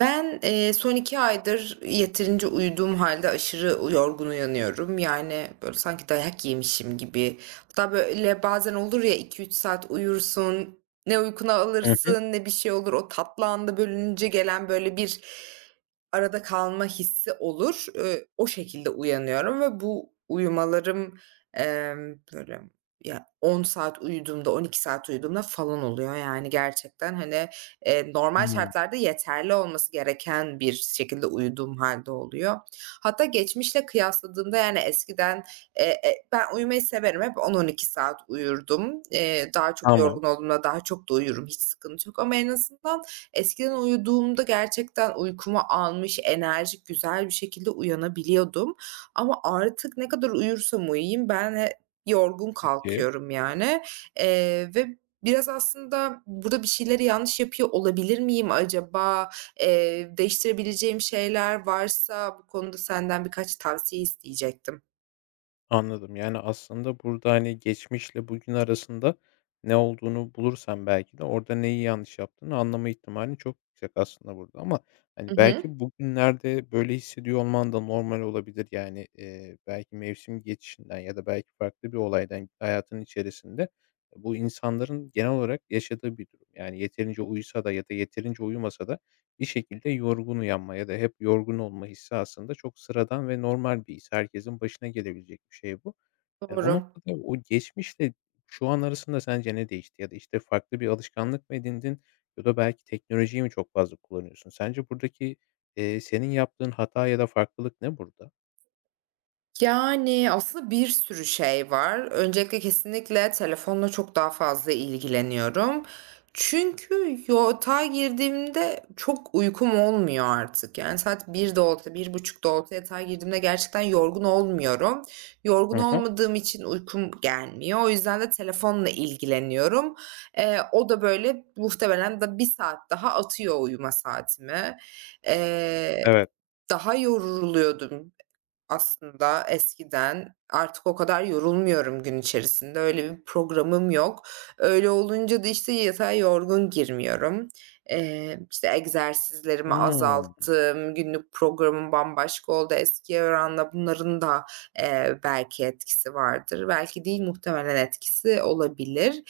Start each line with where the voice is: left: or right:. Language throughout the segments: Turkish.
right: Ben, son 2 aydır yeterince uyuduğum halde aşırı yorgun uyanıyorum. Yani, böyle, sanki dayak yemişim gibi. Hatta, böyle, bazen olur ya 2-3 saat uyursun, ne uykuna
left: Hı hı.
right: alırsın ne bir şey olur. O tatlı anda bölününce gelen, böyle, bir arada kalma hissi olur. O şekilde uyanıyorum ve bu uyumalarım, böyle, ya, 10 saat uyuduğumda, 12 saat uyuduğumda falan oluyor. Yani gerçekten, hani, normal
left: Hımm.
right: şartlarda yeterli olması gereken bir şekilde uyuduğum halde oluyor. Hatta geçmişle kıyasladığımda, yani, eskiden, ben uyumayı severim, hep 10-12 saat uyurdum. Daha çok
left: Tamam.
right: yorgun olduğumda daha çok da uyurum, hiç sıkıntı yok ama en azından eskiden uyuduğumda gerçekten uykumu almış, enerjik, güzel bir şekilde uyanabiliyordum ama artık ne kadar uyursam uyuyayım ben yorgun
left: Peki.
right: kalkıyorum, yani, ve biraz aslında burada bir şeyleri yanlış yapıyor olabilir miyim acaba? Değiştirebileceğim şeyler varsa bu konuda senden birkaç tavsiye isteyecektim.
left: Anladım. Yani, aslında burada, hani, geçmişle bugün arasında ne olduğunu bulursan belki de orada neyi yanlış yaptığını anlama ihtimalin çok yüksek aslında burada ama,
right: I
left: hani,
right: hı.
left: belki bugünlerde böyle hissediyor olman da normal olabilir. Yani, belki mevsim geçişinden ya da belki farklı bir olaydan hayatın içerisinde bu insanların genel olarak yaşadığı bir durum. Yani, yeterince uyusa da ya da yeterince uyumasa da bir şekilde yorgun uyanma ya da hep yorgun olma hissi aslında çok sıradan ve normal bir his. Herkesin başına gelebilecek bir şey bu. Yani o
right: Doğru.
left: noktada, evet, o geçmişle şu an arasında sence ne değişti? Ya da, işte, farklı bir alışkanlık mı edindin ya da belki teknolojiyi mi çok fazla kullanıyorsun? Sence buradaki, senin yaptığın hata ya da farklılık ne burada?
right: Yani, aslında bir sürü şey var. Öncelikle kesinlikle telefonla çok daha fazla ilgileniyorum. Çünkü yatağa girdiğimde çok uykum olmuyor artık. Yani saat 1.00'de olsa, 1.30'da olsa yatağa girdiğimde gerçekten yorgun olmuyorum. Yorgun
left: Hı hı.
right: olmadığım için uykum gelmiyor. O yüzden de telefonla ilgileniyorum. O da böyle muhtemelen da bir saat daha atıyor uyuma saatimi. Eee,
left: Evet.
right: Daha yoruluyordum aslında eskiden, artık o kadar yorulmuyorum gün içerisinde. Öyle bir programım yok. Öyle olunca da, işte, yatağa yorgun girmiyorum. İşte, egzersizlerimi
left: Hımm.
right: azalttım, günlük programım bambaşka oldu eskiye oranla. Bunların da, belki etkisi vardır. Belki değil, muhtemelen etkisi olabilir.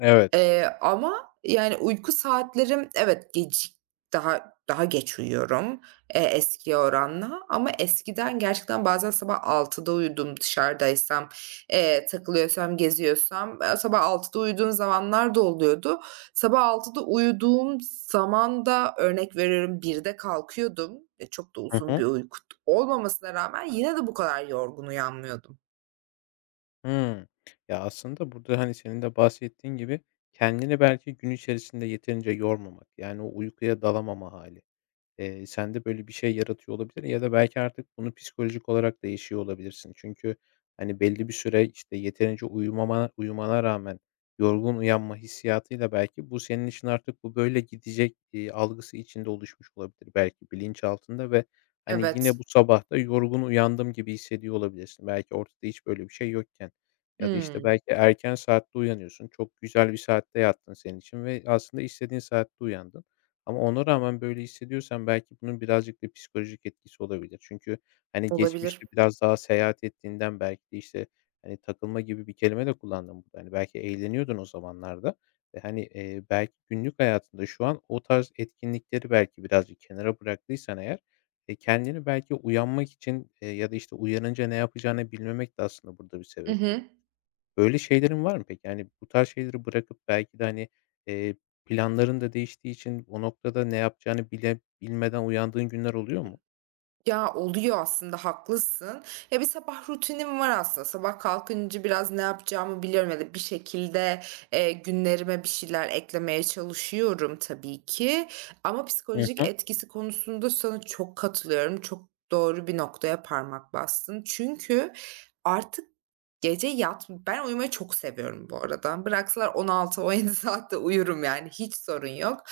left: Evet.
right: Ama yani uyku saatlerim, evet, daha geç uyuyorum, eskiye oranla ama eskiden gerçekten bazen sabah 6'da uyudum dışarıdaysam, takılıyorsam, geziyorsam, sabah 6'da uyuduğum zamanlar da oluyordu. Sabah 6'da uyuduğum zaman da örnek veriyorum birde kalkıyordum. Çok da
left: Hı
right: uzun
left: hı.
right: bir uyku olmamasına rağmen yine de bu kadar yorgun uyanmıyordum.
left: Hımm. Ya, aslında burada, hani, senin de bahsettiğin gibi kendini belki gün içerisinde yeterince yormamak, yani, o uykuya dalamama hali. Sende böyle bir şey yaratıyor olabilir ya da belki artık bunu psikolojik olarak da yaşıyor olabilirsin. Çünkü, hani, belli bir süre, işte, yeterince uyumana rağmen yorgun uyanma hissiyatıyla belki senin için artık bu böyle gidecek, algısı içinde oluşmuş olabilir belki bilinçaltında ve, hani, yine
right: Evet.
left: bu sabah da yorgun uyandım gibi hissediyor olabilirsin. Belki ortada hiç böyle bir şey yokken ya da, işte,
right: Hımm.
left: belki erken saatte uyanıyorsun. Çok güzel bir saatte yattın senin için ve aslında istediğin saatte uyandın. Ama ona rağmen böyle hissediyorsan belki bunun birazcık da psikolojik etkisi olabilir. Çünkü, hani,
right: Olabilir.
left: geçmişte biraz daha seyahat ettiğinden belki de, işte, hani, takılma gibi bir kelime de kullandım burada. Hani, belki eğleniyordun o zamanlarda ve, hani, belki günlük hayatında şu an o tarz etkinlikleri belki birazcık kenara bıraktıysan eğer, kendini belki uyanmak için, ya da, işte, uyanınca ne yapacağını bilmemek de aslında burada bir
right: Hı
left: sebep
right: hı.
left: olabilir. Öyle şeylerin var mı peki? Yani, bu tarz şeyleri bırakıp belki de, hani, eee, planların da değiştiği için o noktada ne yapacağını bile bilmeden uyandığın günler oluyor mu?
right: Ya, oluyor aslında, haklısın. Ya, bir sabah rutinim var aslında. Sabah kalkınca biraz ne yapacağımı biliyorum ya da bir şekilde, günlerime bir şeyler eklemeye çalışıyorum tabii ki. Ama
left: Hı
right: psikolojik
left: hı.
right: etkisi konusunda sana çok katılıyorum. Çok doğru bir noktaya parmak bastın. Çünkü artık gece yat ben uyumayı çok seviyorum bu arada. Bıraksalar 16-17 saat de uyurum yani hiç sorun yok.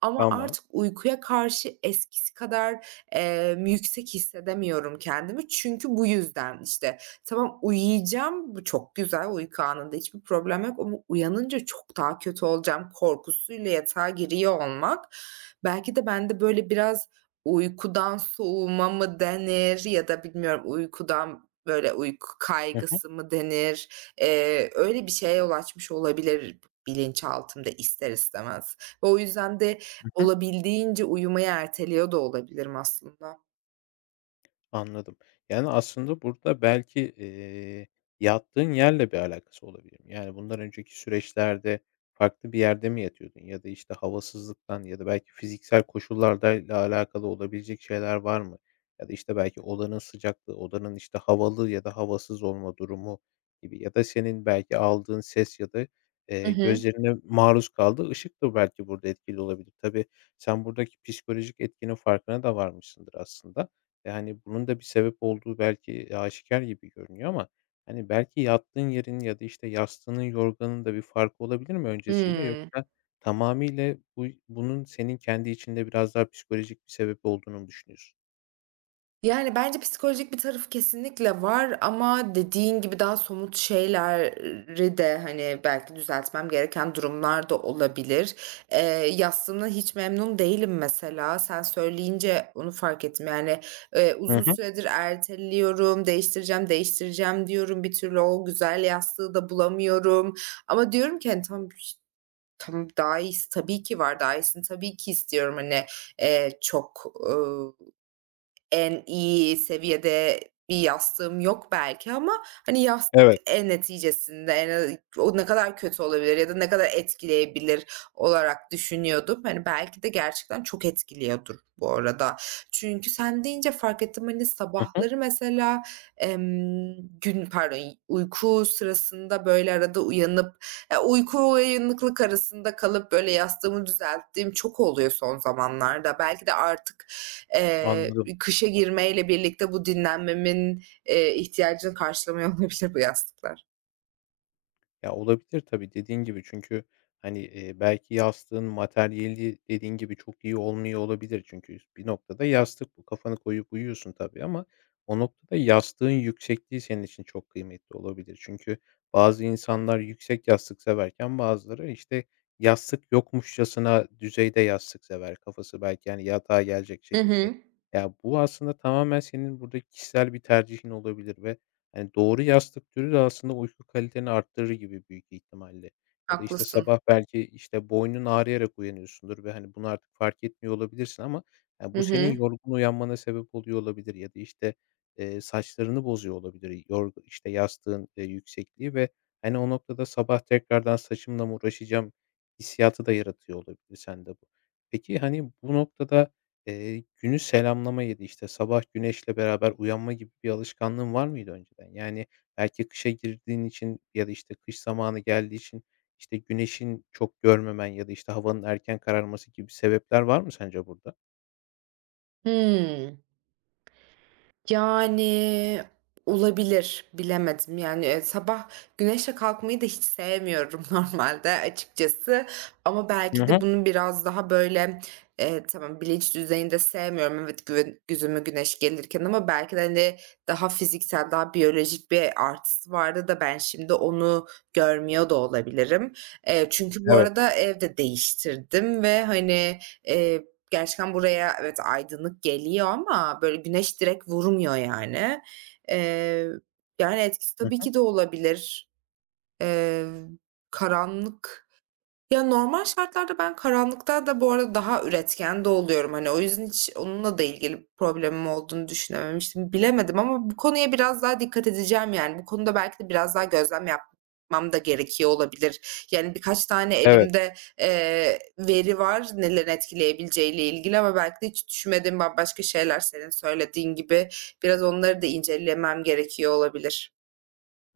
right: Ama
left: Tamam.
right: artık uykuya karşı eskisi kadar yüksek hissedemiyorum kendimi çünkü bu yüzden. İşte tamam, uyuyacağım, bu çok güzel, uyku anında hiçbir problem yok ama uyanınca çok daha kötü olacağım korkusuyla yatağa giriyor olmak belki de bende böyle biraz uykudan soğuma mı denir ya da bilmiyorum, uykudan böyle uyku
left: Hı hı.
right: kaygısı mı denir? Öyle bir şeye yol açmış olabilir bilinçaltımda ister istemez ve o yüzden de
left: Hı hı.
right: olabildiğince uyumayı erteliyor da olabilirim aslında.
left: Anladım. Yani, aslında burada belki, yattığın yerle bir alakası olabilir mi? Yani, bundan önceki süreçlerde farklı bir yerde mi yatıyordun ya da, işte, havasızlıktan ya da belki fiziksel koşullardayla alakalı olabilecek şeyler var mı? Ya da, işte, belki odanın sıcaklığı, odanın, işte, havalı ya da havasız olma durumu gibi ya da senin belki aldığın ses ya da,
right: Hı hı.
left: gözlerine maruz kaldığı ışık da belki burada etkili olabilir. Tabii sen buradaki psikolojik etkinin farkına da varmışsındır aslında. E, hani, bunun da bir sebep olduğu belki aşikar gibi görünüyor ama, hani, belki yattığın yerin ya da, işte, yastığının, yorganın da bir farkı olabilir mi öncesiyle?
right: Hımm.
left: Yoksa tamamıyla bunun senin kendi içinde biraz daha psikolojik bir sebep olduğunu mu düşünüyorsun?
right: Yani, bence psikolojik bir tarafı kesinlikle var ama dediğin gibi daha somut şeyleri de, hani, belki düzeltmem gereken durumlar da olabilir. Eee, Yastığımdan hiç memnun değilim mesela. Sen söyleyince onu fark ettim. Yani,
left: Hı
right: uzun
left: hı.
right: süredir erteliyorum, değiştireceğim, değiştireceğim diyorum. Bir türlü o güzel yastığı da bulamıyorum ama diyorum ki, hani, tam daha iyisi tabii ki var. Daha iyisini tabii ki istiyorum. Hani, çok, en iyi seviyede bir yastığım yok belki ama, hani, yastık
left: Evet.
right: neticesinde o ne kadar kötü olabilir ya da ne kadar etkileyebilir olarak düşünüyordum. Hani, belki de gerçekten çok etkiliyordur bu arada. Çünkü sen deyince fark ettim, hani,
left: Hı hı.
right: sabahları mesela, emm, pardon, uyku sırasında, böyle, arada uyanıp, ya, uyku uyanıklık arasında kalıp, böyle, yastığımı düzelttiğim çok oluyor son zamanlarda. Belki de artık
left: Anladım.
right: kışa girmeyle birlikte bu dinlenmemin, ihtiyacını karşılamıyor olabilir bu yastıklar.
left: Ya, olabilir tabii, dediğin gibi. Çünkü, hani, belki yastığın materyali dediğin gibi çok iyi olmuyor olabilir. Çünkü bir noktada yastık bu. Kafanı koyup uyuyorsun tabii ama o noktada yastığın yüksekliği senin için çok kıymetli olabilir. Çünkü bazı insanlar yüksek yastık severken bazıları, işte, yastık yokmuşçasına düzeyde yastık sever. Kafası belki, yani yatağa gelecek
right: Hı
left: şekilde.
right: hı.
left: Ya, bu aslında tamamen senin burada kişisel bir tercihin olabilir ve yani, doğru yastık türü de aslında uyku kaliteni arttırır gibi büyük ihtimalle ya da, işte,
right: Haklısın.
left: sabah belki, işte, boynun ağrıyarak uyanıyorsundur ve, hani, bunu artık fark etmiyor olabilirsin ama, ya,
right: Hı
left: bu senin
right: hı.
left: yorgun uyanmana sebep oluyor olabilir ya da, işte, saçlarını bozuyor olabilir yorgu işte, yastığın, yüksekliği ve, hani, o noktada sabah tekrardan saçımla mı uğraşacağım hissiyatı da yaratıyor olabilir sende bu. Peki, hani, bu noktada eee, günü selamlama ya da, işte, sabah güneşle beraber uyanma gibi bir alışkanlığın var mıydı önceden? Yani, belki kışa girdiğin için ya da, işte, kış zamanı geldiği için, işte, güneşin çok görmemen ya da, işte, havanın erken kararması gibi sebepler var mı sence burada?
right: Hımm. Yani, olabilir, bilemedim. Yani, sabah güneşle kalkmayı da hiç sevmiyorum normalde açıkçası ama
left: Hı
right: belki
left: hı.
right: de bunu biraz daha, böyle, tamam, bilinç düzeyinde sevmiyorum, evet, güven gözüme güneş gelirken ama belki de, hani, daha fiziksel, daha biyolojik bir artısı vardı da ben şimdi onu görmüyor da olabilirim. Çünkü bu
left: Evet.
right: arada evde değiştirdim ve, hani, eee, gerçekten buraya, evet, aydınlık geliyor ama böyle güneş direkt vurmuyor yani. Eee, Yani etkisi
left: Hı
right: tabii
left: hı.
right: ki de olabilir. Eee, karanlık Ya, normal şartlarda ben karanlıkta da bu arada daha üretken de oluyorum. Hani, o yüzden hiç onunla da ilgili bir problemim olduğunu düşünememiştim. Bilemedim ama bu konuya biraz daha dikkat edeceğim, yani. Bu konuda belki de biraz daha gözlem yapmam da gerekiyor olabilir. Yani, birkaç tane
left: Evet.
right: elimde, veri var nelerin etkileyebileceğiyle ilgili ama belki de hiç düşünmediğim bambaşka şeyler senin söylediğin gibi. Biraz onları da incelemem gerekiyor olabilir.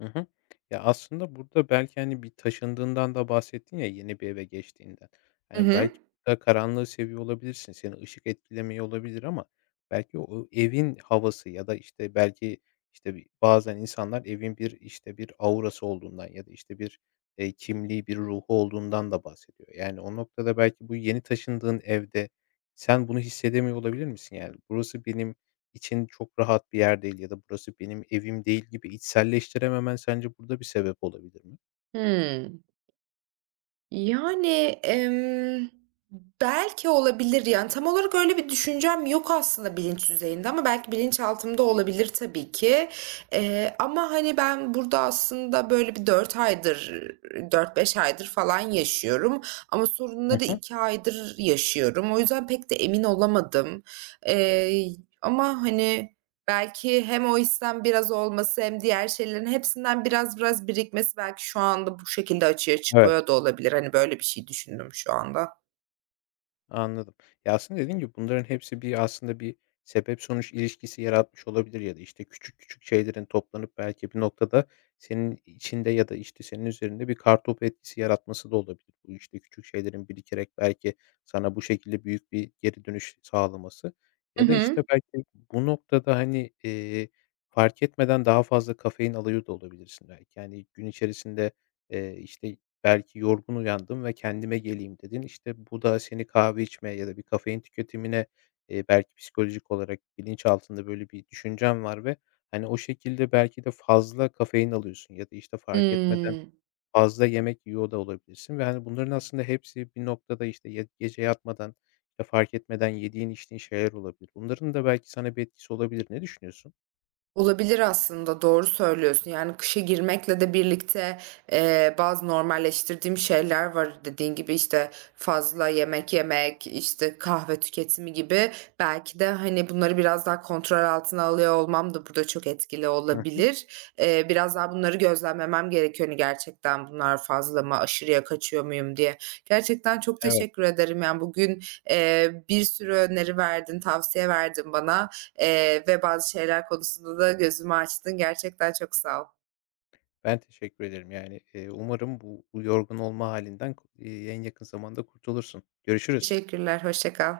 left: Hı hı. Ya, aslında burada belki, hani, bir taşındığından da bahsettin ya, yeni bir eve geçtiğinden.
right: Hı
left: Yani belki
right: hı.
left: burada karanlığı seviyor olabilirsin, seni ışık etkilemiyor olabilir ama belki o evin havası ya da, işte, belki, işte, bir bazen insanlar evin bir, işte, bir aurası olduğundan ya da, işte, bir, kimliği, bir ruhu olduğundan da bahsediyor. Yani, o noktada belki bu yeni taşındığın evde sen bunu hissedemiyor olabilir misin? Yani, burası benim için çok rahat bir yer değil ya da burası benim evim değil gibi içselleştirememen sence burada bir sebep olabilir mi?
right: Hıı. Yani, emm, belki olabilir, yani, tam olarak öyle bir düşüncem yok aslında bilinç düzeyinde ama belki bilinçaltımda olabilir tabii ki. Ama, hani, ben burada aslında böyle 4-5 aydır falan yaşıyorum ama
left: Hı
right: sorunları
left: hı.
right: 2 aydır yaşıyorum. O yüzden pek de emin olamadım. Eee, Ama, hani, belki hem o isten biraz olması hem diğer şeylerin hepsinden biraz biraz birikmesi belki şu anda bu şekilde açığa
left: Evet.
right: çıkıyor da olabilir. Hani, böyle bir şey düşündüm şu anda.
left: Anladım. Ya, aslında dediğin gibi bunların hepsi aslında bir sebep sonuç ilişkisi yaratmış olabilir ya da, işte, küçük küçük şeylerin toplanıp belki bir noktada senin içinde ya da, işte, senin üzerinde bir kartopu etkisi yaratması da olabilir. Bu, işte, küçük şeylerin birikerek belki sana bu şekilde büyük bir geri dönüş sağlaması
right: Hı
left: ya da, işte,
right: hı.
left: belki bu noktada, hani, fark etmeden daha fazla kafein alıyor da olabilirsin belki. Yani, gün içerisinde, işte, belki yorgun uyandın ve kendime geleyim dedin. İşte bu da seni kahve içmeye ya da bir kafein tüketimine, belki psikolojik olarak bilinçaltında böyle bir düşüncen var ve, hani, o şekilde belki de fazla kafein alıyorsun ya da, işte, fark etmeden
right: Hımm.
left: fazla yemek yiyor da olabilirsin ve, hani, bunların aslında hepsi bir noktada, işte, ya gece yatmadan, ya fark etmeden yediğin içtiğin şeyler olabilir. Bunların da belki sana bir etkisi olabilir. Ne düşünüyorsun?
right: Olabilir aslında, doğru söylüyorsun. Yani kışa girmekle de birlikte, bazı normalleştirdiğim şeyler var. Dediğin gibi, işte, fazla yemek yemek, işte, kahve tüketimi gibi. Belki de, hani, bunları biraz daha kontrol altına alıyor olmam da burada çok etkili
left: Hı hı.
right: olabilir. Biraz daha bunları gözlemlemem gerekiyor. Hani, gerçekten bunlar fazla mı, aşırıya kaçıyor muyum diye. Gerçekten çok
left: Evet.
right: teşekkür ederim. Yani, bugün, bir sürü öneri verdin, tavsiye verdin bana. Ve Bazı şeyler konusunda da gözümü açtın. Gerçekten çok sağ ol.
left: Ben teşekkür ederim. Yani, umarım bu yorgun olma halinden ku en yakın zamanda kurtulursun. Görüşürüz.
right: Teşekkürler, hoşça kal.